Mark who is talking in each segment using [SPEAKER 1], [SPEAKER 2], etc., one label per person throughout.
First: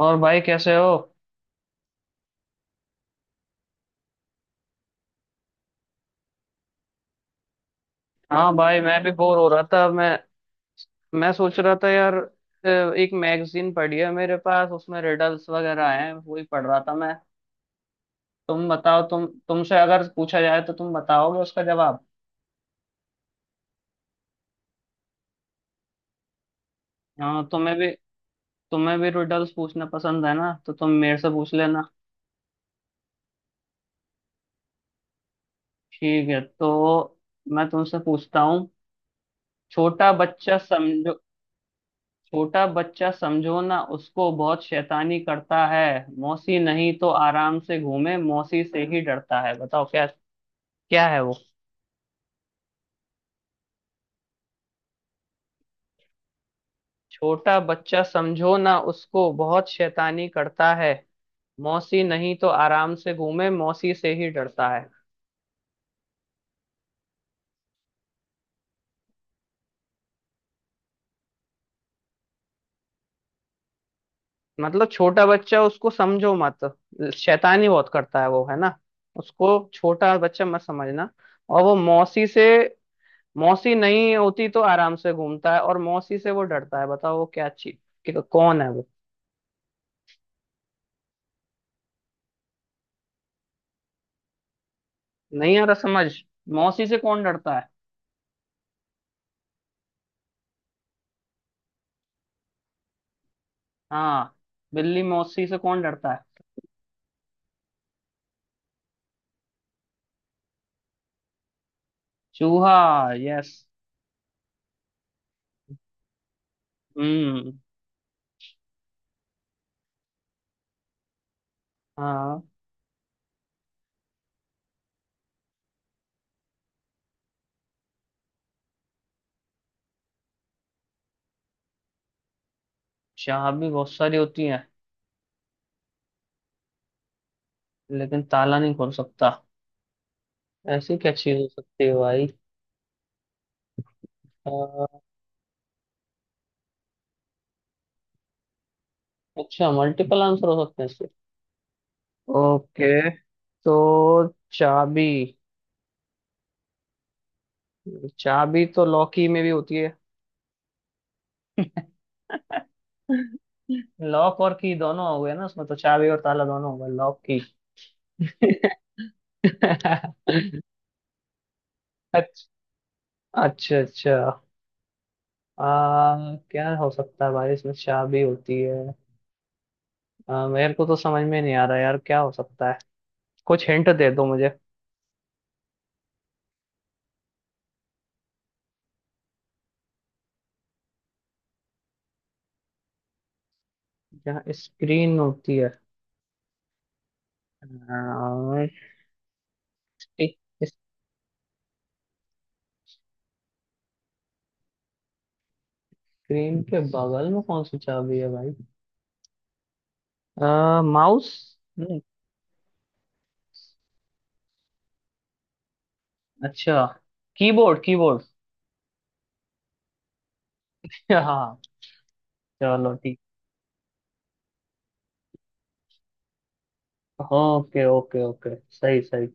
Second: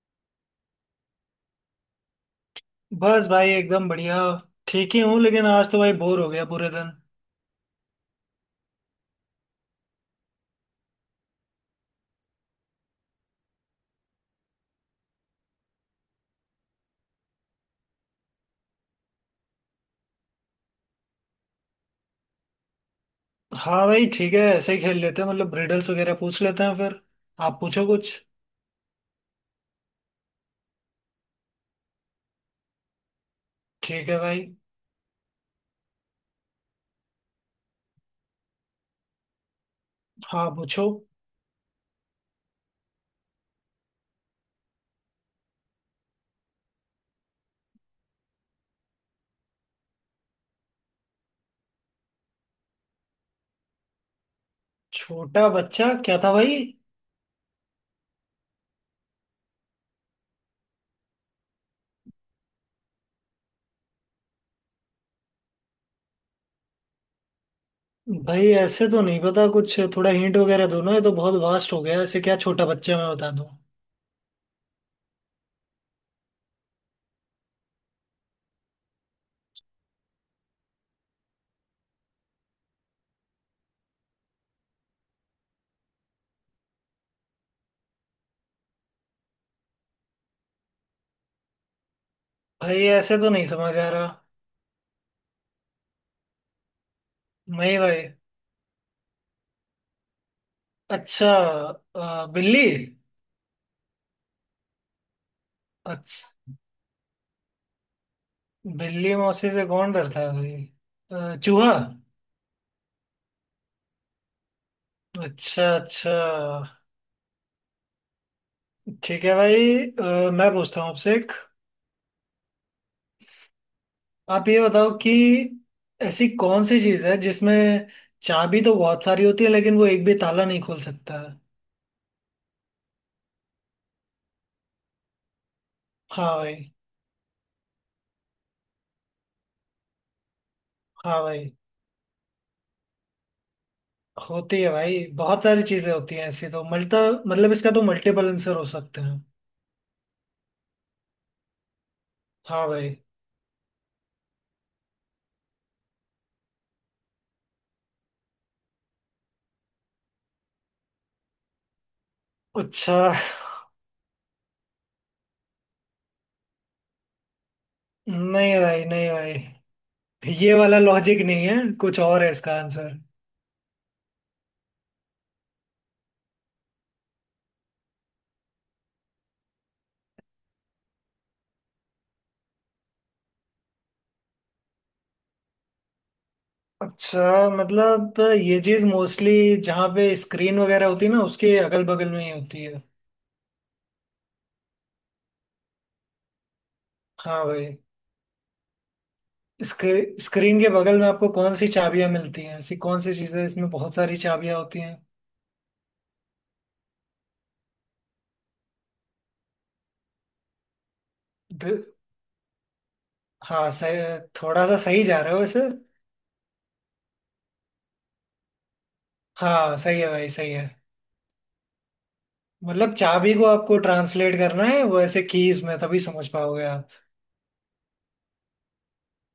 [SPEAKER 1] और भाई कैसे हो।
[SPEAKER 2] बस भाई एकदम बढ़िया। ठीक ही हूँ, लेकिन आज तो भाई बोर हो गया पूरे दिन।
[SPEAKER 1] हाँ भाई, मैं भी बोर हो रहा था। मैं सोच रहा था यार, एक मैगजीन पढ़ी है मेरे पास, उसमें रिडल्स वगैरह हैं, वही पढ़ रहा था मैं। तुम बताओ, तुमसे अगर पूछा जाए तो तुम बताओगे उसका जवाब?
[SPEAKER 2] हाँ भाई, ठीक है, ऐसे ही खेल लेते हैं, मतलब रिडल्स वगैरह पूछ लेते हैं फिर।
[SPEAKER 1] हाँ,
[SPEAKER 2] आप
[SPEAKER 1] तुम्हें
[SPEAKER 2] पूछो
[SPEAKER 1] भी,
[SPEAKER 2] कुछ।
[SPEAKER 1] तुम्हें भी रिडल्स पूछना पसंद है ना, तो तुम मेरे से पूछ लेना।
[SPEAKER 2] ठीक है भाई।
[SPEAKER 1] ठीक है तो मैं तुमसे पूछता हूँ। छोटा
[SPEAKER 2] हाँ,
[SPEAKER 1] बच्चा
[SPEAKER 2] पूछो।
[SPEAKER 1] समझो। छोटा बच्चा समझो ना उसको, बहुत शैतानी करता है। मौसी नहीं तो आराम से घूमे, मौसी से ही डरता है, बताओ क्या, क्या है वो?
[SPEAKER 2] छोटा बच्चा क्या था भाई?
[SPEAKER 1] छोटा बच्चा समझो ना उसको, बहुत शैतानी करता है। मौसी नहीं तो आराम से घूमे, मौसी से ही डरता है।
[SPEAKER 2] भाई ऐसे तो नहीं पता कुछ, थोड़ा हिंट वगैरह दो ना, ये तो बहुत वास्ट हो गया, ऐसे क्या छोटा बच्चा मैं बता दूँ।
[SPEAKER 1] मतलब छोटा बच्चा उसको समझो मत, शैतानी बहुत करता है वो, है ना। उसको छोटा बच्चा मत समझना। और वो मौसी से, मौसी नहीं होती तो आराम से घूमता है, और मौसी से वो डरता है, बताओ वो क्या चीज कि कौन है वो?
[SPEAKER 2] भाई ऐसे तो नहीं समझ आ रहा।
[SPEAKER 1] नहीं आ रहा समझ? मौसी से कौन डरता है?
[SPEAKER 2] नहीं भाई। अच्छा। बिल्ली।
[SPEAKER 1] हाँ, बिल्ली मौसी से कौन डरता है?
[SPEAKER 2] अच्छा, बिल्ली मौसी से कौन डरता है भाई? चूहा।
[SPEAKER 1] चूहा। यस।
[SPEAKER 2] अच्छा अच्छा।
[SPEAKER 1] हम्म।
[SPEAKER 2] ठीक है भाई, मैं पूछता हूँ आपसे एक।
[SPEAKER 1] हाँ।
[SPEAKER 2] आप ये बताओ कि ऐसी कौन सी चीज़ है जिसमें चाबी तो बहुत सारी होती है लेकिन वो एक भी ताला नहीं खोल सकता है।
[SPEAKER 1] चाबी भी बहुत सारी होती है
[SPEAKER 2] हाँ भाई।
[SPEAKER 1] लेकिन ताला नहीं खोल सकता, ऐसी क्या
[SPEAKER 2] हाँ
[SPEAKER 1] चीज हो
[SPEAKER 2] भाई।
[SPEAKER 1] सकती है भाई?
[SPEAKER 2] होती है भाई,
[SPEAKER 1] अ,
[SPEAKER 2] बहुत सारी चीज़ें होती हैं ऐसी तो मल्टा, मतलब इसका तो मल्टीपल आंसर हो सकते हैं।
[SPEAKER 1] अच्छा, मल्टीपल आंसर हो सकते हैं इसके।
[SPEAKER 2] हाँ भाई।
[SPEAKER 1] ओके। तो चाबी, चाबी तो लॉकी में भी होती है।
[SPEAKER 2] अच्छा।
[SPEAKER 1] लॉक और की दोनों हो गए ना उसमें, तो चाबी और ताला दोनों हो गए, लॉक की।
[SPEAKER 2] नहीं भाई, नहीं भाई, ये वाला लॉजिक नहीं है, कुछ और है इसका
[SPEAKER 1] अच्छा,
[SPEAKER 2] आंसर।
[SPEAKER 1] अच्छा अच्छा। क्या हो सकता है भाई, इसमें चाबी होती है। मेरे को तो समझ में नहीं आ रहा यार, क्या हो सकता है? कुछ हिंट दे दो मुझे।
[SPEAKER 2] अच्छा, मतलब ये चीज मोस्टली जहाँ पे स्क्रीन वगैरह होती है ना, उसके अगल बगल में ही होती है।
[SPEAKER 1] यहाँ स्क्रीन होती है?
[SPEAKER 2] हाँ भाई।
[SPEAKER 1] आ,
[SPEAKER 2] स्क्री,
[SPEAKER 1] इस-
[SPEAKER 2] स्क्रीन के बगल में आपको कौन सी चाबियां मिलती हैं, ऐसी कौन सी चीजें, इसमें बहुत सारी चाबियां होती हैं।
[SPEAKER 1] स्क्रीन के बगल में कौन सी चाबी है भाई? माउस?
[SPEAKER 2] द,
[SPEAKER 1] नहीं?
[SPEAKER 2] हाँ सही। थोड़ा सा सही जा रहे हो वैसे।
[SPEAKER 1] अच्छा, कीबोर्ड, कीबोर्ड।
[SPEAKER 2] हाँ सही है भाई, सही है।
[SPEAKER 1] हाँ चलो।
[SPEAKER 2] मतलब चाबी को आपको ट्रांसलेट करना है, वो ऐसे कीज में तभी समझ पाओगे आप।
[SPEAKER 1] ओके ओके ओके, सही सही।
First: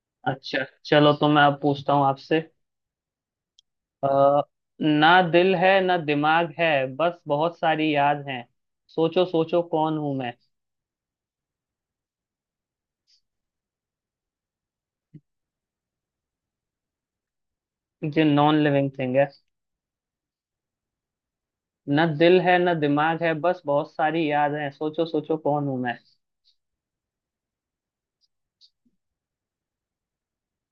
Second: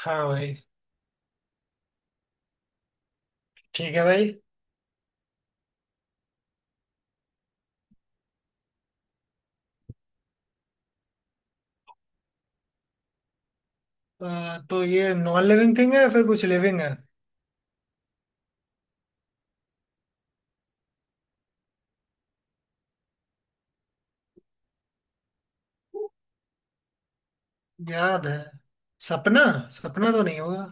[SPEAKER 2] हाँ भाई।
[SPEAKER 1] अच्छा चलो, तो मैं अब पूछता हूँ आपसे।
[SPEAKER 2] ठीक है भाई,
[SPEAKER 1] अ, ना दिल है, ना दिमाग है, बस बहुत सारी याद हैं, सोचो सोचो कौन हूं मैं।
[SPEAKER 2] तो ये नॉन लिविंग थिंग है या फिर कुछ लिविंग है?
[SPEAKER 1] जो नॉन लिविंग थिंग है। ना दिल है ना दिमाग है, बस बहुत सारी याद हैं, सोचो सोचो कौन हूं मैं।
[SPEAKER 2] याद है। सपना। सपना तो नहीं होगा।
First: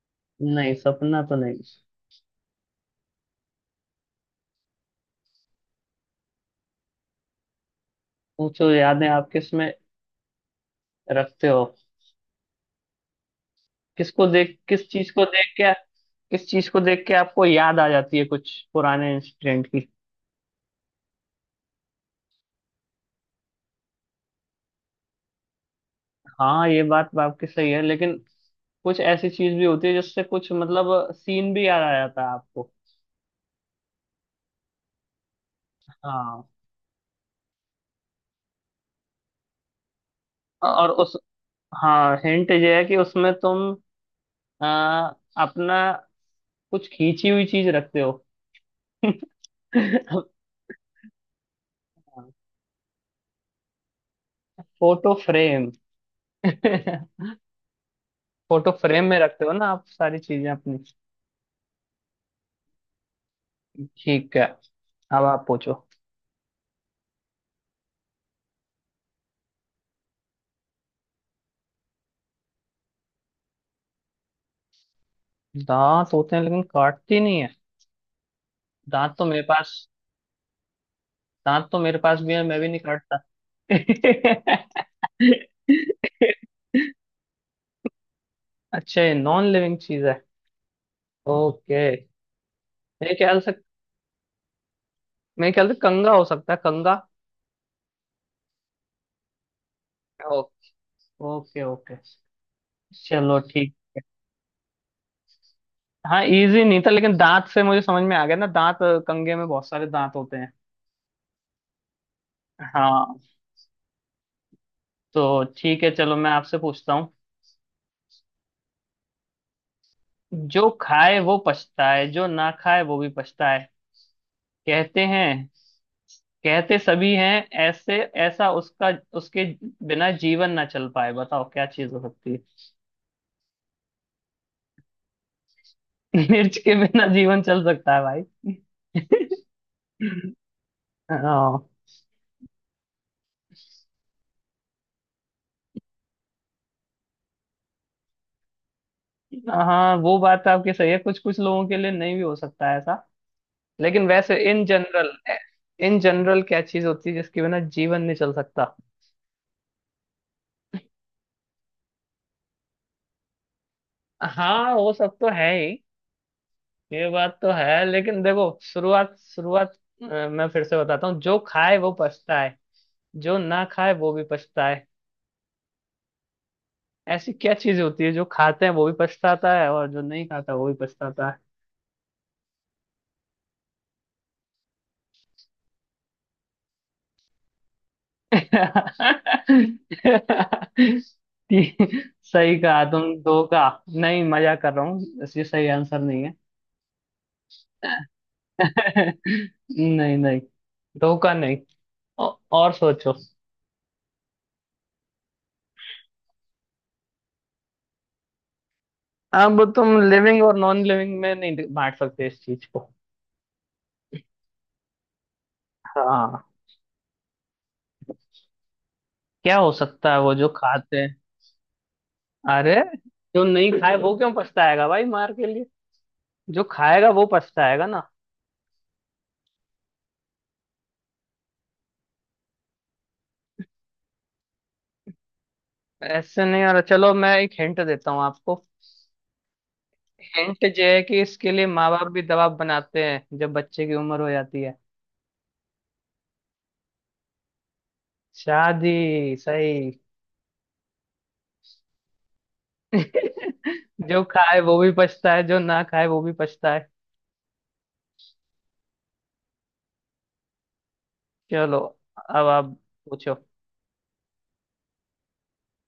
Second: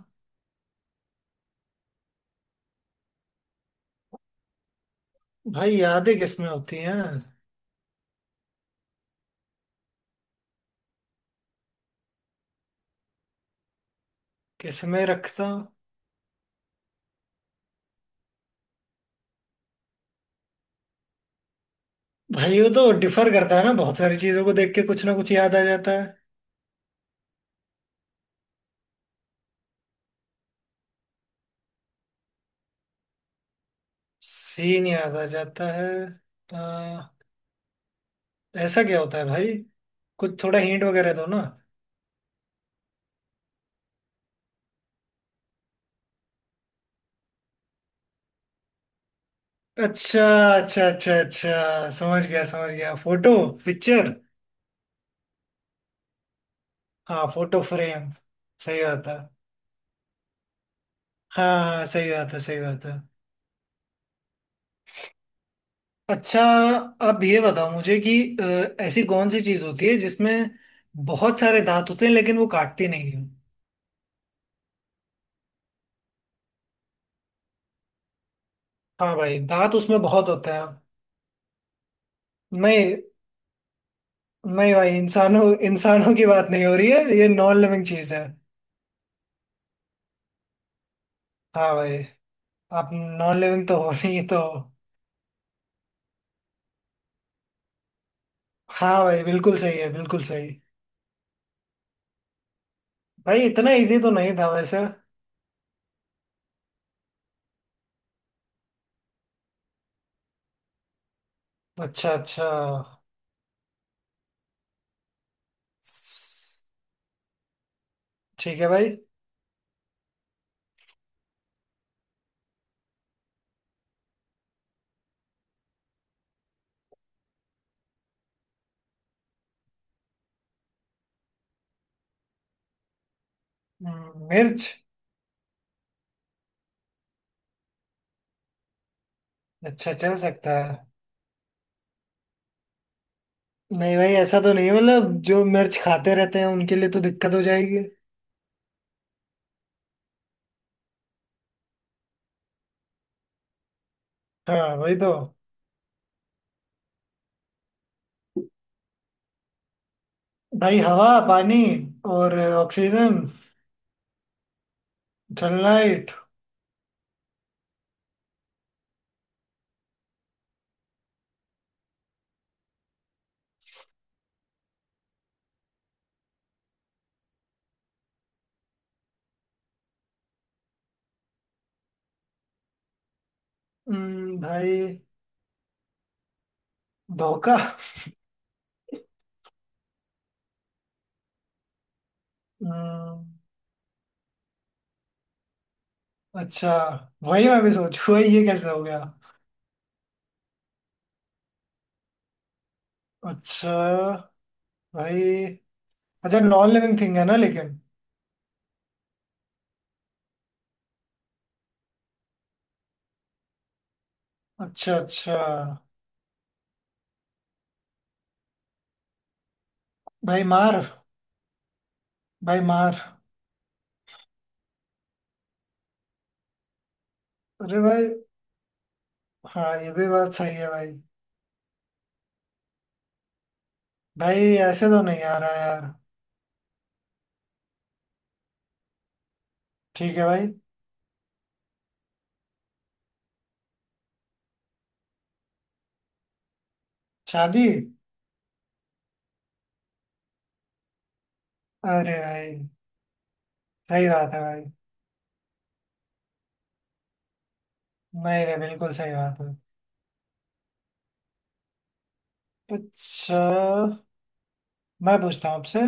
[SPEAKER 1] नहीं, सपना तो नहीं।
[SPEAKER 2] भाई यादें किसमें होती हैं?
[SPEAKER 1] सोचो, यादें आप किस में रखते हो? किसको देख, किस
[SPEAKER 2] किसमें
[SPEAKER 1] चीज को
[SPEAKER 2] रखता।
[SPEAKER 1] देख के, किस चीज को देख के आपको याद आ जाती है कुछ पुराने इंसिडेंट की?
[SPEAKER 2] भाई वो तो डिफर करता है ना, बहुत सारी चीजों को देख के कुछ ना कुछ याद आ जाता है।
[SPEAKER 1] हाँ, ये बात तो आपकी सही है, लेकिन कुछ ऐसी चीज भी होती है जिससे कुछ मतलब सीन भी याद आ जाता है आपको।
[SPEAKER 2] सीन याद आ जाता है।
[SPEAKER 1] हाँ,
[SPEAKER 2] आ, ऐसा क्या होता है भाई? कुछ थोड़ा हिंट
[SPEAKER 1] और
[SPEAKER 2] वगैरह
[SPEAKER 1] उस,
[SPEAKER 2] दो ना।
[SPEAKER 1] हाँ हिंट ये है कि उसमें तुम आ, अपना कुछ खींची हुई चीज रखते हो।
[SPEAKER 2] अच्छा। अच्छा अच्छा अच्छा, समझ गया समझ गया, फोटो। पिक्चर।
[SPEAKER 1] Photo frame.
[SPEAKER 2] हाँ फोटो फ्रेम।
[SPEAKER 1] फोटो
[SPEAKER 2] सही
[SPEAKER 1] फ्रेम
[SPEAKER 2] बात है।
[SPEAKER 1] में रखते हो ना आप सारी चीजें अपनी।
[SPEAKER 2] हाँ हाँ, सही बात है, सही बात है।
[SPEAKER 1] ठीक है, अब आप पूछो।
[SPEAKER 2] अच्छा, अब ये बताओ मुझे कि ऐसी कौन सी चीज होती है जिसमें बहुत सारे दांत होते हैं लेकिन वो काटती नहीं है।
[SPEAKER 1] दांत होते हैं लेकिन काटती नहीं है? दांत
[SPEAKER 2] हाँ
[SPEAKER 1] तो
[SPEAKER 2] भाई,
[SPEAKER 1] मेरे पास,
[SPEAKER 2] दांत उसमें बहुत होते हैं।
[SPEAKER 1] दांत तो मेरे पास भी है, मैं भी नहीं
[SPEAKER 2] नहीं।
[SPEAKER 1] काटता।
[SPEAKER 2] नहीं भाई, इंसानों इंसानों की बात नहीं हो रही है, ये नॉन लिविंग चीज है।
[SPEAKER 1] अच्छा, ये नॉन लिविंग चीज है।
[SPEAKER 2] हाँ
[SPEAKER 1] ओके।
[SPEAKER 2] भाई, आप
[SPEAKER 1] मेरे
[SPEAKER 2] नॉन
[SPEAKER 1] ख्याल से,
[SPEAKER 2] लिविंग तो हो नहीं तो।
[SPEAKER 1] मेरे ख्याल से कंगा हो सकता है, कंगा।
[SPEAKER 2] हाँ भाई, बिल्कुल सही है, बिल्कुल सही।
[SPEAKER 1] Okay okay okay. चलो
[SPEAKER 2] भाई इतना
[SPEAKER 1] ठीक।
[SPEAKER 2] इजी तो नहीं था वैसे।
[SPEAKER 1] हाँ इजी नहीं था, लेकिन दांत से मुझे समझ में आ गया ना, दांत, कंगे में बहुत सारे दांत होते हैं।
[SPEAKER 2] अच्छा अच्छा।
[SPEAKER 1] हाँ। तो ठीक है चलो, मैं आपसे पूछता हूँ।
[SPEAKER 2] ठीक है भाई।
[SPEAKER 1] जो खाए वो पछताए, जो ना खाए वो भी पछताए, कहते हैं, कहते सभी हैं ऐसे। ऐसा उसका, उसके बिना जीवन ना चल पाए, बताओ क्या चीज हो सकती है?
[SPEAKER 2] मिर्च।
[SPEAKER 1] मिर्च के बिना जीवन चल सकता है भाई?
[SPEAKER 2] अच्छा चल सकता है।
[SPEAKER 1] हाँ।
[SPEAKER 2] नहीं भाई ऐसा तो नहीं है, मतलब जो मिर्च खाते रहते हैं उनके लिए तो दिक्कत हो जाएगी।
[SPEAKER 1] हाँ वो बात तो आपकी सही है, कुछ कुछ लोगों के लिए नहीं भी हो सकता है ऐसा। लेकिन वैसे इन
[SPEAKER 2] हाँ वही तो।
[SPEAKER 1] जनरल, इन जनरल क्या चीज होती है जिसके बिना जीवन नहीं चल सकता?
[SPEAKER 2] भाई हवा, पानी, और ऑक्सीजन।
[SPEAKER 1] हाँ, वो सब तो है ही।
[SPEAKER 2] सनलाइट।
[SPEAKER 1] ये बात तो है, लेकिन देखो शुरुआत शुरुआत, मैं फिर से बताता हूँ। जो खाए वो पछता है, जो ना खाए वो भी पछता है। ऐसी क्या चीज होती है जो खाते हैं वो भी पछताता है, और जो नहीं खाता वो भी पछताता?
[SPEAKER 2] भाई धोखा।
[SPEAKER 1] ती- सही कहा, तुम
[SPEAKER 2] हम्म,
[SPEAKER 1] दो का। नहीं, मजा कर रहा हूँ, इसलिए सही आंसर नहीं है।
[SPEAKER 2] अच्छा। वही मैं भी सोचू भाई, ये कैसे हो गया।
[SPEAKER 1] नहीं नहीं, दो का नहीं। और सोचो।
[SPEAKER 2] अच्छा। भाई, अच्छा नॉन लिविंग थिंग है ना लेकिन।
[SPEAKER 1] अब तुम लिविंग और नॉन लिविंग में नहीं बांट सकते इस चीज को।
[SPEAKER 2] अच्छा अच्छा।
[SPEAKER 1] हाँ। क्या हो सकता है वो
[SPEAKER 2] भाई
[SPEAKER 1] जो
[SPEAKER 2] मार।
[SPEAKER 1] खाते हैं?
[SPEAKER 2] भाई
[SPEAKER 1] अरे,
[SPEAKER 2] मार।
[SPEAKER 1] जो नहीं खाए वो क्यों पछताएगा भाई मार के लिए? जो खाएगा वो
[SPEAKER 2] अरे
[SPEAKER 1] पछताएगा ना।
[SPEAKER 2] भाई, हाँ ये भी बात सही है भाई। भाई ऐसे तो नहीं आ रहा यार।
[SPEAKER 1] ऐसे नहीं, अरे चलो मैं एक हिंट देता हूँ आपको।
[SPEAKER 2] ठीक है भाई।
[SPEAKER 1] हिंट जो है कि इसके लिए माँ बाप भी दबाव बनाते हैं जब बच्चे की उम्र हो जाती है।
[SPEAKER 2] शादी।
[SPEAKER 1] शादी, सही।
[SPEAKER 2] अरे भाई। सही
[SPEAKER 1] जो
[SPEAKER 2] बात है
[SPEAKER 1] खाए
[SPEAKER 2] भाई।
[SPEAKER 1] वो भी पछता है, जो ना खाए वो भी पछता है।
[SPEAKER 2] नहीं नहीं, बिल्कुल सही बात है।
[SPEAKER 1] चलो, अब आप पूछो।
[SPEAKER 2] अच्छा। मैं पूछता हूँ आपसे।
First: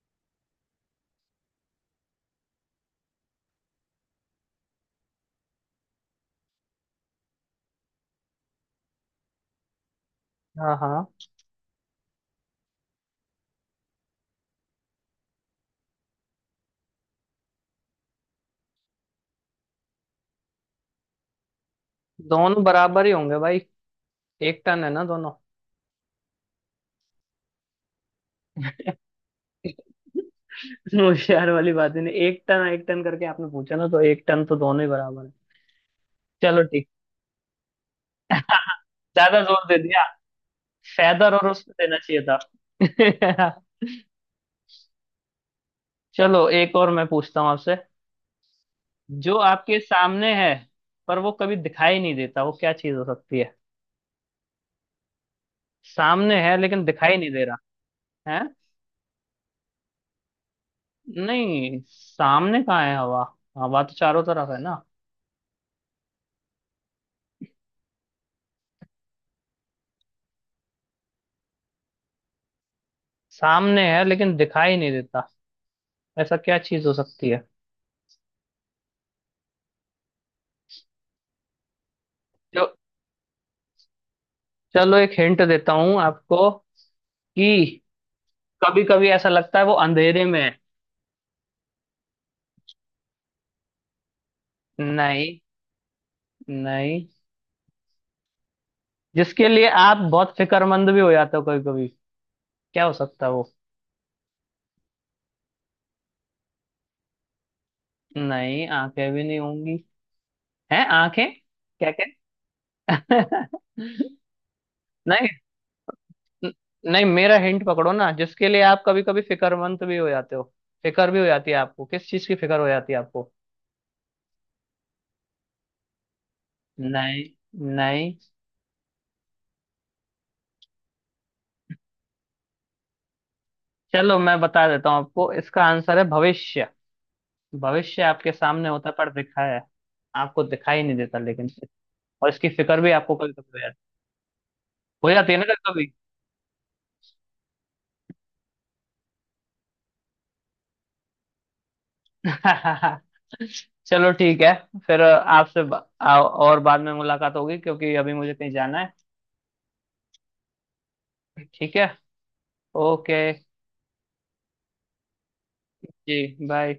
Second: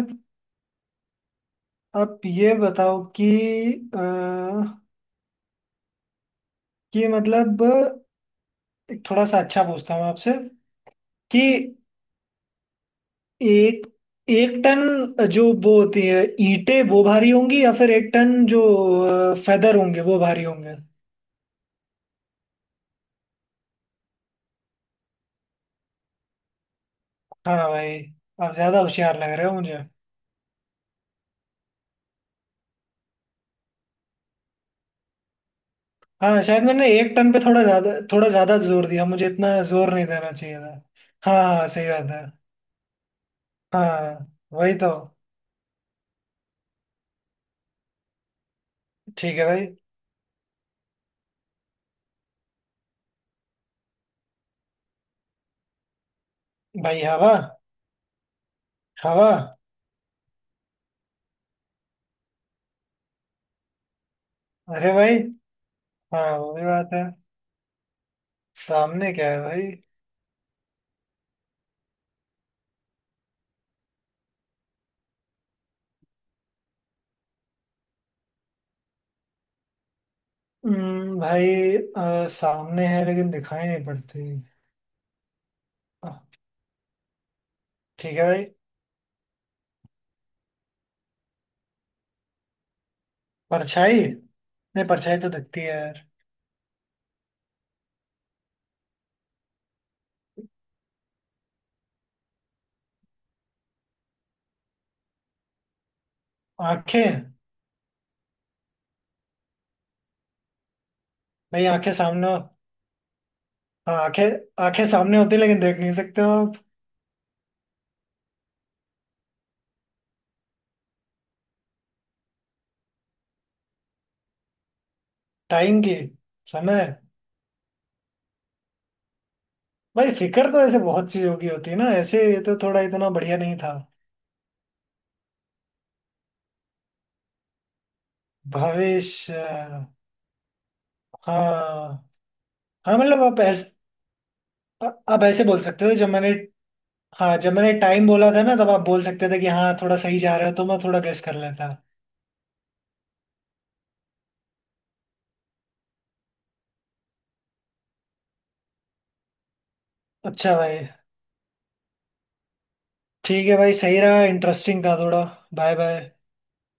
[SPEAKER 2] आप ये बताओ कि अ, कि मतलब एक थोड़ा सा अच्छा पूछता हूँ आपसे
[SPEAKER 1] हाँ हाँ।
[SPEAKER 2] कि एक एक टन जो वो होती है ईंटें, वो भारी होंगी, या फिर एक टन जो फेदर होंगे, वो भारी होंगे?
[SPEAKER 1] दोनों बराबर ही होंगे भाई, एक टन है ना दोनों।
[SPEAKER 2] हाँ भाई। आप ज्यादा होशियार लग रहे हो मुझे।
[SPEAKER 1] होशियार वाली बात ही नहीं, एक टन एक टन करके आपने पूछा ना, तो एक टन तो दोनों ही बराबर है।
[SPEAKER 2] हाँ
[SPEAKER 1] चलो
[SPEAKER 2] शायद मैंने
[SPEAKER 1] ठीक,
[SPEAKER 2] एक टन पे थोड़ा ज्यादा जोर दिया, मुझे
[SPEAKER 1] ज्यादा
[SPEAKER 2] इतना
[SPEAKER 1] जोर दे
[SPEAKER 2] जोर
[SPEAKER 1] दिया,
[SPEAKER 2] नहीं देना चाहिए था।
[SPEAKER 1] फेदर
[SPEAKER 2] हाँ
[SPEAKER 1] और उस
[SPEAKER 2] हाँ,
[SPEAKER 1] पे
[SPEAKER 2] सही
[SPEAKER 1] देना
[SPEAKER 2] बात
[SPEAKER 1] चाहिए
[SPEAKER 2] है।
[SPEAKER 1] था।
[SPEAKER 2] हाँ, वही तो।
[SPEAKER 1] चलो एक और मैं पूछता हूँ आपसे। जो
[SPEAKER 2] ठीक है भाई।
[SPEAKER 1] आपके सामने है पर वो कभी दिखाई नहीं देता, वो क्या चीज हो सकती है? सामने है लेकिन
[SPEAKER 2] भाई
[SPEAKER 1] दिखाई नहीं
[SPEAKER 2] हवा।
[SPEAKER 1] दे रहा है।
[SPEAKER 2] हवा।
[SPEAKER 1] नहीं, सामने कहाँ है हवा? हवा तो चारों तरफ है ना।
[SPEAKER 2] अरे भाई, हाँ वो भी बात है। सामने क्या है भाई?
[SPEAKER 1] सामने है लेकिन दिखाई नहीं देता, ऐसा क्या चीज हो सकती है?
[SPEAKER 2] भाई,
[SPEAKER 1] जो,
[SPEAKER 2] सामने है लेकिन दिखाई नहीं पड़ती।
[SPEAKER 1] चलो एक हिंट देता हूँ
[SPEAKER 2] अ,
[SPEAKER 1] आपको, कि
[SPEAKER 2] ठीक है भाई।
[SPEAKER 1] कभी कभी ऐसा लगता है वो अंधेरे में है।
[SPEAKER 2] परछाई। नहीं परछाई तो
[SPEAKER 1] नहीं,
[SPEAKER 2] दिखती है यार।
[SPEAKER 1] नहीं। जिसके लिए आप बहुत फिक्रमंद भी हो जाते हो कभी कभी, क्या हो सकता है वो?
[SPEAKER 2] आंखें।
[SPEAKER 1] नहीं, आंखें भी नहीं होंगी। हैं आंखें?
[SPEAKER 2] भाई
[SPEAKER 1] क्या।
[SPEAKER 2] आंखें सामने हो- हाँ आंखें। आंखें सामने
[SPEAKER 1] नहीं
[SPEAKER 2] होती है लेकिन देख नहीं सकते हो
[SPEAKER 1] न-
[SPEAKER 2] आप।
[SPEAKER 1] नहीं मेरा हिंट पकड़ो ना, जिसके लिए आप कभी कभी फिक्रमंद भी हो जाते हो, फिकर भी हो जाती है आपको, किस चीज की फिक्र हो जाती है आपको?
[SPEAKER 2] टाइम की। समय।
[SPEAKER 1] नहीं, नहीं।
[SPEAKER 2] भाई फिक्र तो ऐसे बहुत चीजों की होती है ना ऐसे, ये तो थोड़ा इतना बढ़िया नहीं था।
[SPEAKER 1] चलो मैं बता देता हूँ आपको, इसका आंसर है भविष्य। भविष्य आपके सामने होता है
[SPEAKER 2] भावेश
[SPEAKER 1] पर दिखाया है, आपको दिखाई नहीं देता, लेकिन
[SPEAKER 2] हाँ।
[SPEAKER 1] और इसकी फिक्र भी
[SPEAKER 2] हाँ
[SPEAKER 1] आपको
[SPEAKER 2] मतलब
[SPEAKER 1] कभी कभी हो जाती, हो
[SPEAKER 2] आप
[SPEAKER 1] जाती है
[SPEAKER 2] ऐसे
[SPEAKER 1] ना
[SPEAKER 2] बोल
[SPEAKER 1] कभी
[SPEAKER 2] सकते थे जब मैंने, हाँ जब मैंने टाइम बोला था ना, तब आप बोल सकते थे कि हाँ थोड़ा सही जा रहा है, तो मैं थोड़ा गेस कर लेता।
[SPEAKER 1] कभी। चलो ठीक है, फिर आपसे और बाद में मुलाकात होगी, क्योंकि अभी मुझे कहीं जाना है।
[SPEAKER 2] अच्छा भाई।
[SPEAKER 1] ठीक है। ओके।
[SPEAKER 2] ठीक है भाई, सही रहा, इंटरेस्टिंग था थोड़ा। Bye bye.
[SPEAKER 1] जी बाय।